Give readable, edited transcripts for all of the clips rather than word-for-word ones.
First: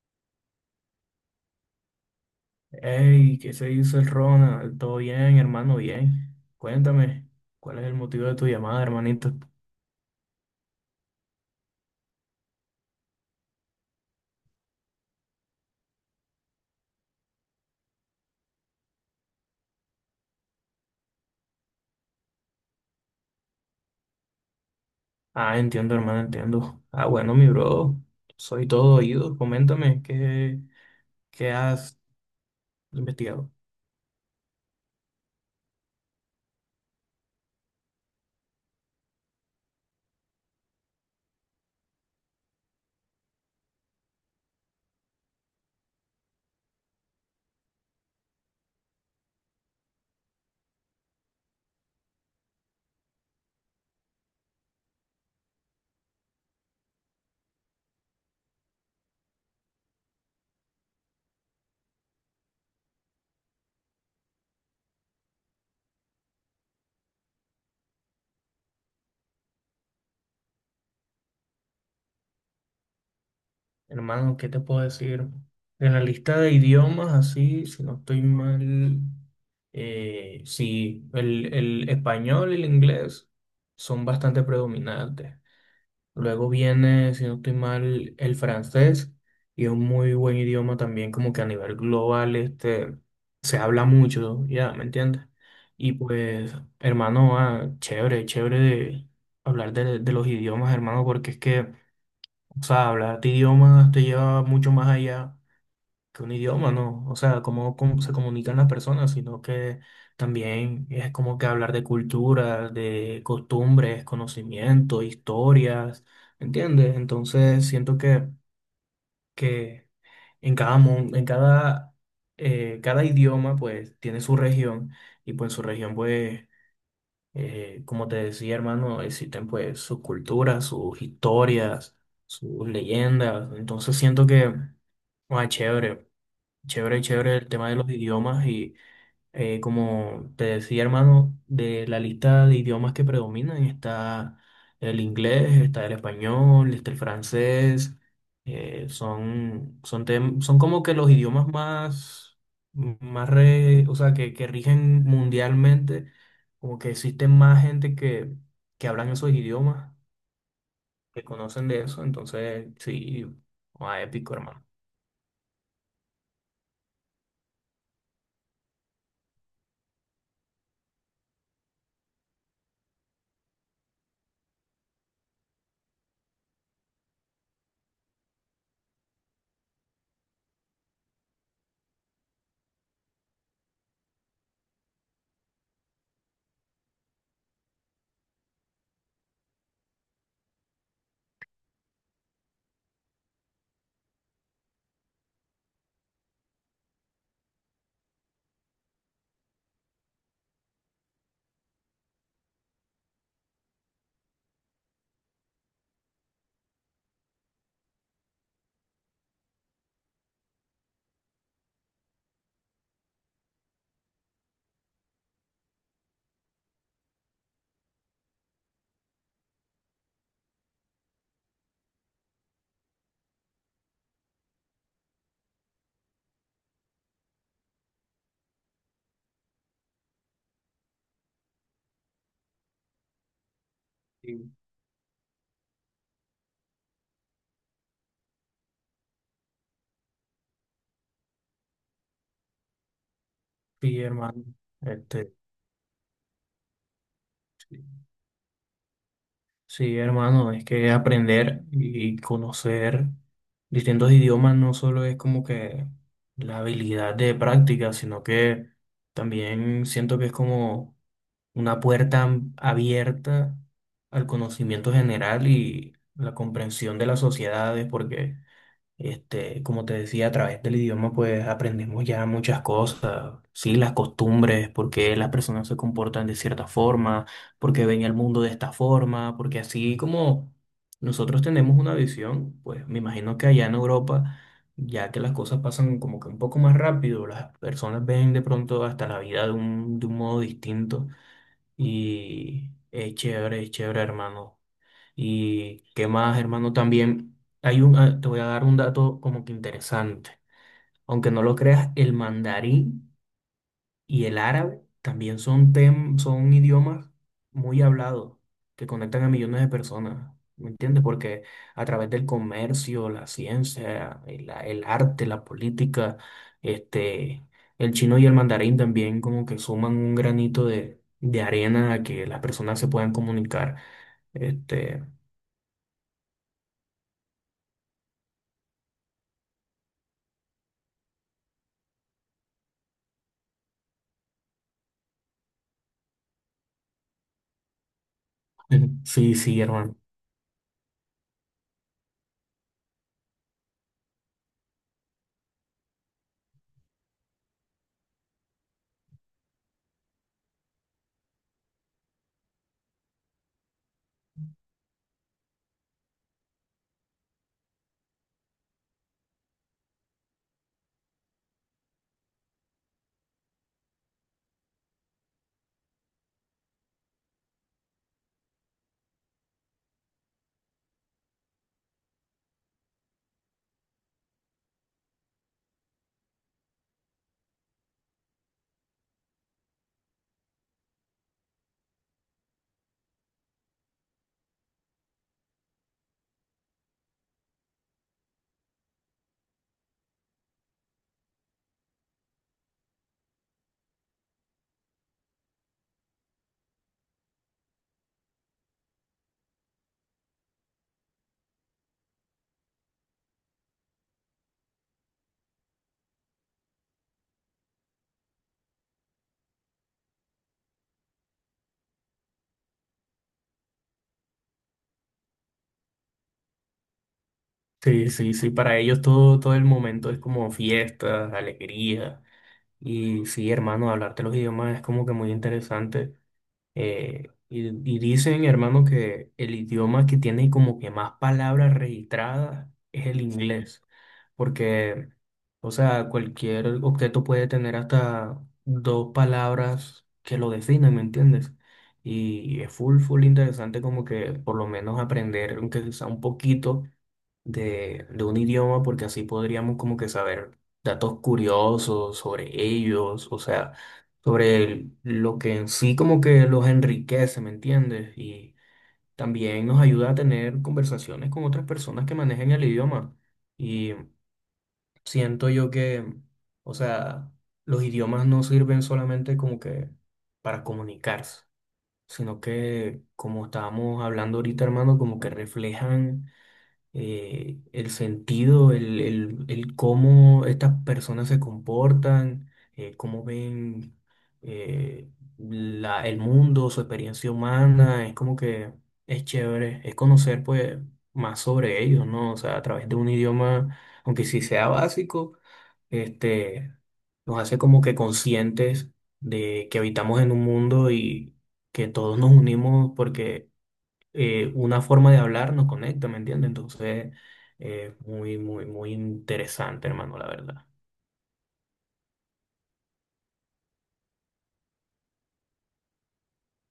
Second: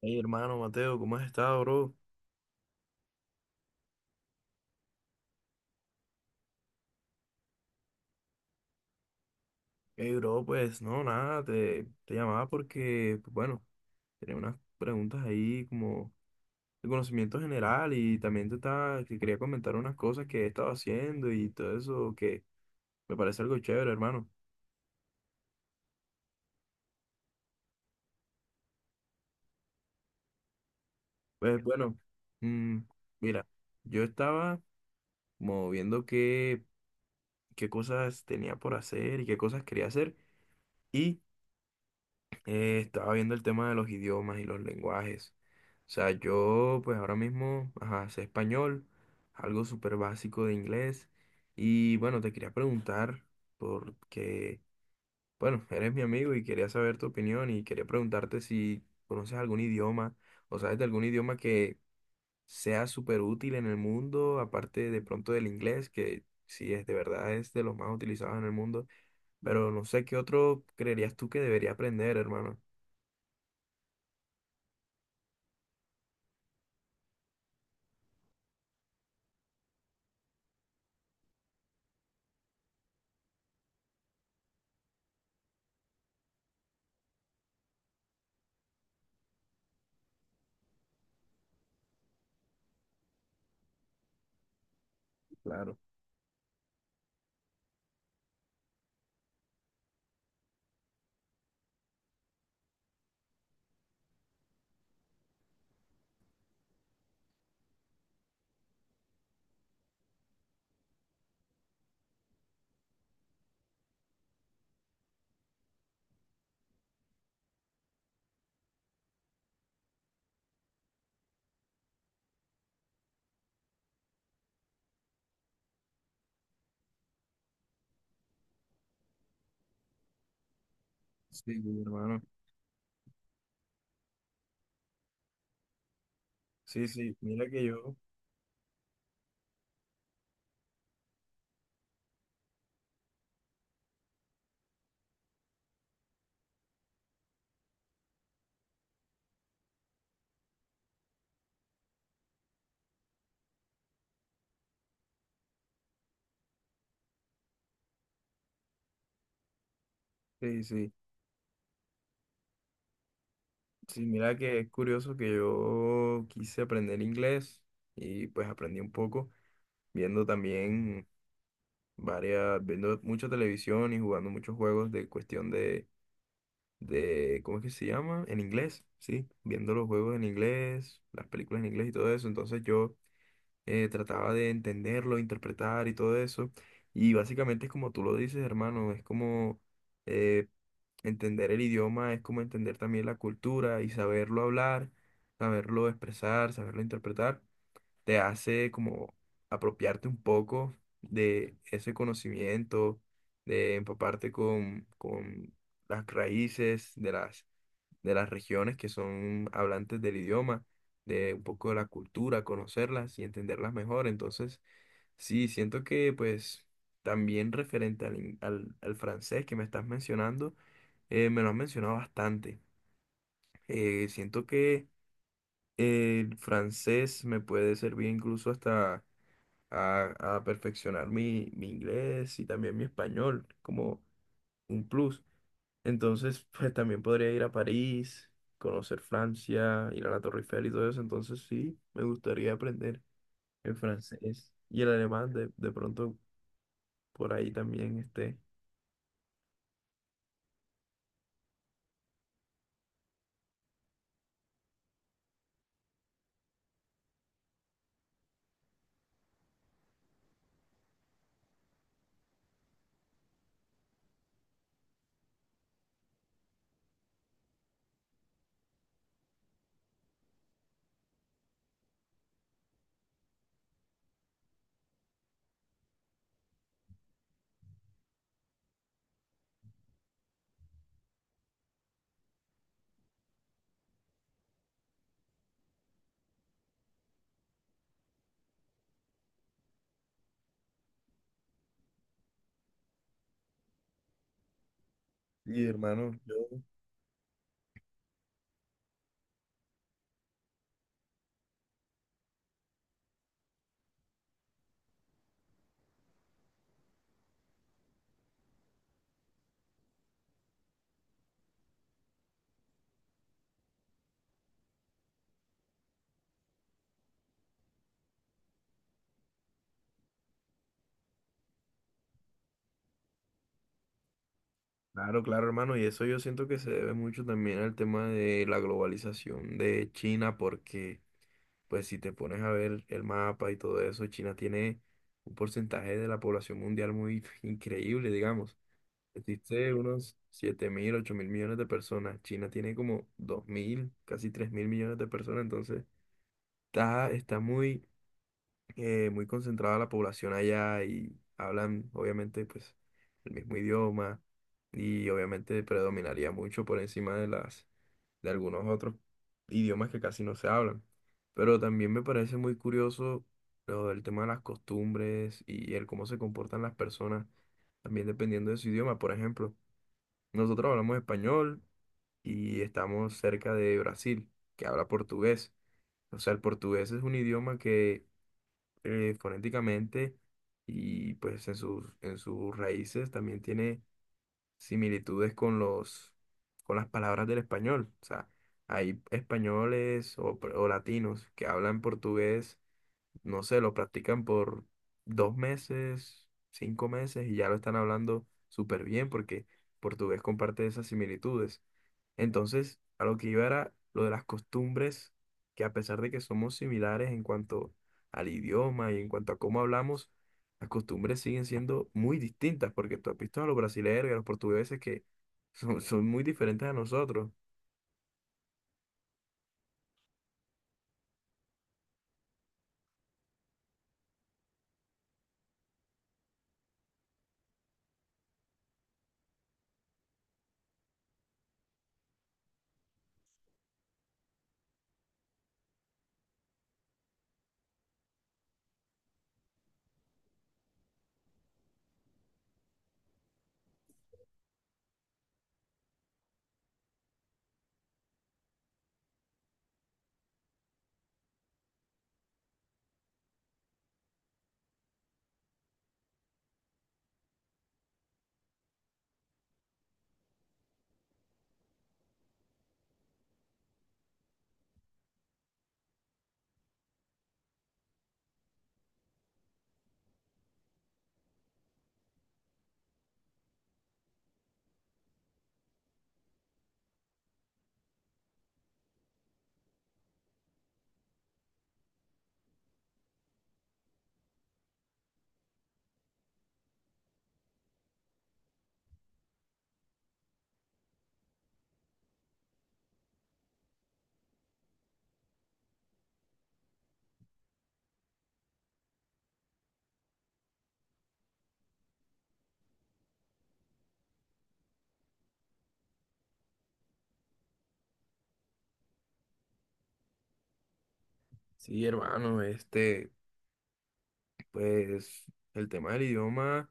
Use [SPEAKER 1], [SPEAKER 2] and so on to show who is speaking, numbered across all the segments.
[SPEAKER 1] Hey, hermano Mateo, ¿cómo has estado, bro?
[SPEAKER 2] Hey, ¿qué se dice el Ronald? ¿Todo bien, hermano? Bien. Cuéntame, ¿cuál es el motivo de tu llamada, hermanito?
[SPEAKER 1] Hey, bro, pues no, nada, te llamaba porque, pues, bueno, tenía unas preguntas ahí como de conocimiento general y también te estaba, que quería comentar unas cosas que he estado haciendo y todo eso que me parece algo chévere, hermano.
[SPEAKER 2] Ah, entiendo, hermano, entiendo. Ah, bueno, mi bro, soy todo oído. Coméntame, ¿qué
[SPEAKER 1] Pues bueno,
[SPEAKER 2] has
[SPEAKER 1] mm, mira,
[SPEAKER 2] investigado?
[SPEAKER 1] yo estaba como viendo qué cosas tenía por hacer y qué cosas quería hacer y estaba viendo el tema de los idiomas y los lenguajes. O sea, yo pues ahora mismo, ajá, sé español, algo súper básico de inglés. Y bueno, te quería preguntar, porque, bueno, eres mi amigo y quería saber tu opinión y quería preguntarte si conoces algún idioma o sabes de algún idioma que sea súper útil en el mundo, aparte de pronto del inglés, que sí es de verdad es de los más utilizados en el mundo. Pero no sé qué otro creerías tú que debería aprender, hermano.
[SPEAKER 2] Hermano, ¿qué te puedo decir? En la lista de idiomas, así, si no estoy mal, sí, el español y el inglés son bastante predominantes. Luego viene, si no estoy mal, el francés y es un muy buen idioma también, como que a nivel global, este, se habla mucho, ya, ¿me entiendes?
[SPEAKER 1] Claro.
[SPEAKER 2] Y pues, hermano, ah, chévere, chévere de de los idiomas, hermano, porque es que, o sea, hablar de idiomas te lleva mucho más allá que un idioma, ¿no? O sea, cómo se comunican las personas, sino que también es como que hablar de cultura, de costumbres, conocimiento, historias, ¿entiendes? Entonces siento que en cada, cada idioma pues tiene su región y pues en su región pues, como te decía hermano, existen pues sus culturas, sus
[SPEAKER 1] Sí,
[SPEAKER 2] historias,
[SPEAKER 1] hermano.
[SPEAKER 2] sus leyendas, entonces siento que, ah, chévere.
[SPEAKER 1] Sí,
[SPEAKER 2] Chévere,
[SPEAKER 1] sí,
[SPEAKER 2] chévere
[SPEAKER 1] mira
[SPEAKER 2] el
[SPEAKER 1] que
[SPEAKER 2] tema de los
[SPEAKER 1] yo,
[SPEAKER 2] idiomas y como te decía hermano, de la lista de idiomas que predominan está el inglés, está el español, está el francés, son como que los idiomas más, o sea, que rigen mundialmente, como que existe más gente que hablan esos idiomas,
[SPEAKER 1] sí, sí,
[SPEAKER 2] que conocen de eso, entonces sí, más
[SPEAKER 1] sí,
[SPEAKER 2] épico
[SPEAKER 1] mira que
[SPEAKER 2] hermano.
[SPEAKER 1] es curioso que yo quise aprender inglés y pues aprendí un poco viendo también viendo mucha televisión y jugando muchos juegos de cuestión de, ¿cómo es que se llama? En inglés, sí, viendo los juegos en inglés, las películas en inglés y todo eso. Entonces yo trataba de entenderlo, interpretar y todo eso. Y básicamente es como tú lo dices, hermano, es como eh, entender el idioma, es como entender también la cultura y saberlo hablar, saberlo expresar, saberlo interpretar, te hace como apropiarte un poco de ese conocimiento, de empaparte con las raíces de las regiones que son hablantes del idioma, de un poco de la cultura, conocerlas y entenderlas mejor. Entonces, sí, siento que pues también referente al francés que me estás mencionando, me lo has mencionado bastante. Siento que el francés me puede servir incluso hasta a perfeccionar mi inglés y también mi español como
[SPEAKER 2] Sí,
[SPEAKER 1] un plus. Entonces, pues también podría ir a París, conocer Francia, ir a la Torre Eiffel y todo eso. Entonces, sí, me gustaría aprender el
[SPEAKER 2] sí, hermano.
[SPEAKER 1] francés y el alemán.
[SPEAKER 2] Este,
[SPEAKER 1] De pronto, por ahí
[SPEAKER 2] sí.
[SPEAKER 1] también esté.
[SPEAKER 2] Sí, hermano, es que aprender y conocer distintos idiomas no solo es como que la habilidad de práctica, sino que también siento que es como una abierta al conocimiento general y la comprensión de las sociedades, porque este, como te decía, a través del idioma pues aprendemos ya muchas cosas, sí, las costumbres, por qué las personas se comportan de cierta forma, por qué ven el mundo de esta forma, porque así como nosotros tenemos una visión, pues me imagino que allá en Europa, ya que las cosas pasan como que un poco más rápido, las personas ven de pronto hasta la vida de un modo distinto y es chévere, hermano.
[SPEAKER 1] Y
[SPEAKER 2] Y qué
[SPEAKER 1] hermano, yo.
[SPEAKER 2] más, hermano, también hay un, ah, te voy a dar un dato como que interesante. Aunque no lo creas, el mandarín y el árabe también son idiomas muy hablados que conectan a millones de personas. ¿Me entiendes? Porque a través del comercio, la ciencia, el arte, la política, este, el chino y el mandarín también como que suman un granito de arena a que las personas se puedan comunicar. Este,
[SPEAKER 1] Claro, claro, hermano. Y eso yo siento que se debe mucho también al tema de la globalización de China, porque, pues, si te pones a ver el mapa y todo eso, China tiene un porcentaje de la población mundial muy increíble, digamos.
[SPEAKER 2] ujú. Sí, sí,
[SPEAKER 1] Existe
[SPEAKER 2] hermano.
[SPEAKER 1] unos 7.000, 8.000 millones de personas. China tiene como 2.000, casi 3.000 millones de personas. Entonces, está, está muy, muy concentrada la población allá y hablan, obviamente, pues el mismo idioma y obviamente predominaría mucho por encima de las, de algunos otros idiomas que casi no se hablan. Pero también me parece muy curioso lo del tema de las costumbres y el cómo se comportan las personas, también dependiendo de su idioma, por ejemplo. Nosotros hablamos español y estamos cerca de Brasil, que habla portugués. O sea, el portugués es un idioma que fonéticamente y pues en sus raíces también tiene similitudes con los, con las palabras del español. O sea, hay españoles o latinos que hablan portugués, no sé, lo practican por 2 meses, 5 meses y ya lo están hablando súper bien porque portugués comparte esas similitudes. Entonces, a lo que iba era lo de las costumbres, que a pesar de que somos similares en cuanto al idioma y en cuanto a cómo hablamos, las costumbres siguen siendo muy distintas, porque tú has visto a los brasileños y a los portugueses que son, son muy diferentes a nosotros.
[SPEAKER 2] Sí, sí, sí. Para ellos todo, todo el momento es como fiestas, alegría. Y sí, hermano, hablar de los idiomas es como que muy interesante. Y dicen, hermano, que el idioma que tiene como que más palabras registradas es el inglés, porque, o sea, cualquier objeto puede tener hasta dos palabras que lo definen, ¿me entiendes? Y es full, full interesante como que por lo menos aprender, aunque sea un poquito, de un idioma porque así podríamos como que saber datos curiosos sobre ellos, o sea, lo que en sí como que los enriquece, ¿me entiendes? Y también nos ayuda a tener conversaciones con otras personas que manejen el idioma. Y siento yo que, o sea, los idiomas no sirven solamente como que para comunicarse, sino que, como estábamos hablando ahorita, hermano, como que reflejan el sentido, el cómo estas personas se comportan, cómo ven eh, el mundo, su experiencia humana, es como que es chévere, es conocer pues más sobre ellos, ¿no? O sea, a través de un idioma, aunque sí sea básico, este, nos hace como que conscientes de que habitamos en un mundo y que todos nos unimos porque una forma de hablar nos conecta, ¿me entiendes? Entonces, muy, muy, muy interesante, hermano, la verdad.
[SPEAKER 1] Sí, hermano, este, pues el tema del idioma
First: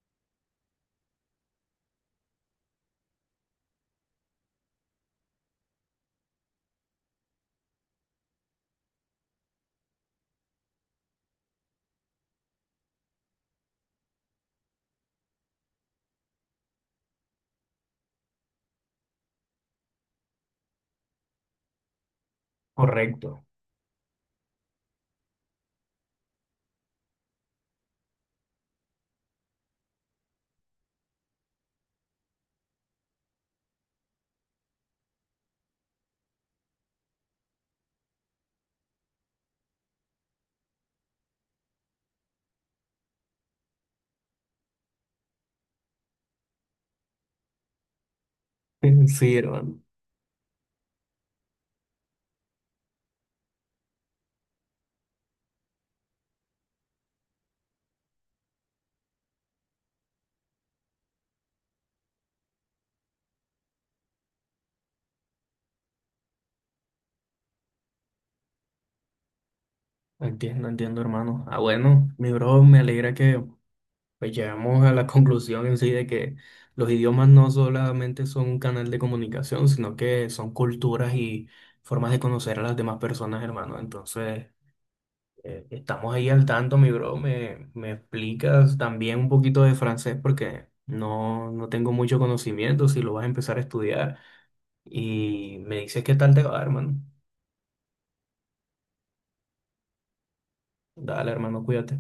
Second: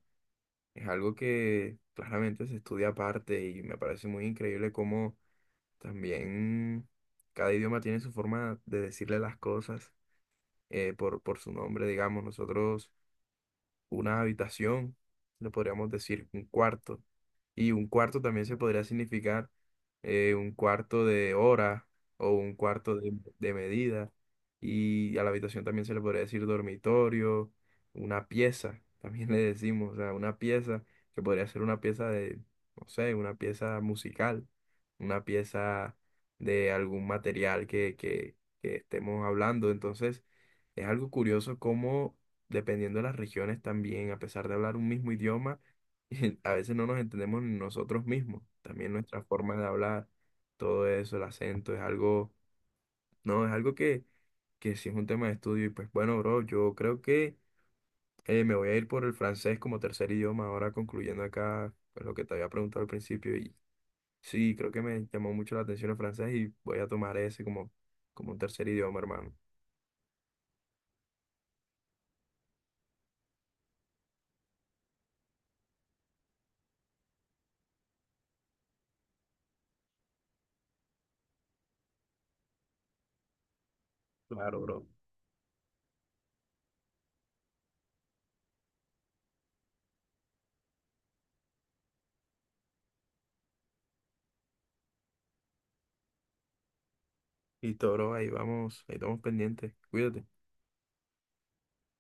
[SPEAKER 1] es algo que claramente se estudia aparte y me parece muy increíble cómo también cada idioma tiene su forma de decirle las cosas. Por su nombre, digamos, nosotros una habitación, le podríamos decir un cuarto. Y un cuarto también se podría significar un cuarto de hora o un cuarto de,
[SPEAKER 2] Correcto.
[SPEAKER 1] de medida. Y a la habitación también se le podría decir dormitorio, una pieza, también le decimos, o sea, una pieza que podría ser una pieza de, no sé, una pieza musical, una pieza de algún material que estemos hablando. Entonces, es algo curioso cómo dependiendo de las regiones también, a pesar de hablar un mismo idioma, a veces no nos entendemos ni nosotros mismos. También nuestra
[SPEAKER 2] Sí,
[SPEAKER 1] forma de
[SPEAKER 2] hermano.
[SPEAKER 1] hablar, todo eso, el acento, es algo, no, es algo que sí es un tema de estudio. Y pues bueno, bro, yo creo que me voy a ir por el francés como tercer idioma, ahora concluyendo acá pues, lo que te había preguntado al principio. Y sí, creo que me llamó mucho la atención el francés y voy a tomar ese como, un tercer idioma, hermano.
[SPEAKER 2] Entiendo, entiendo, hermano. Ah, bueno, mi bro, me alegra que pues, llegamos a la conclusión en sí de que los idiomas no solamente son un canal de comunicación, sino que son culturas y formas de conocer a las demás personas, hermano. Entonces,
[SPEAKER 1] Claro, bro.
[SPEAKER 2] Estamos ahí al tanto, mi bro. Me explicas también un poquito de francés? Porque no, no tengo mucho conocimiento si lo vas a empezar a estudiar. Y me dices qué tal te va, hermano.
[SPEAKER 1] Listo, bro, ahí vamos, ahí estamos pendientes. Cuídate.
[SPEAKER 2] Dale, hermano, cuídate.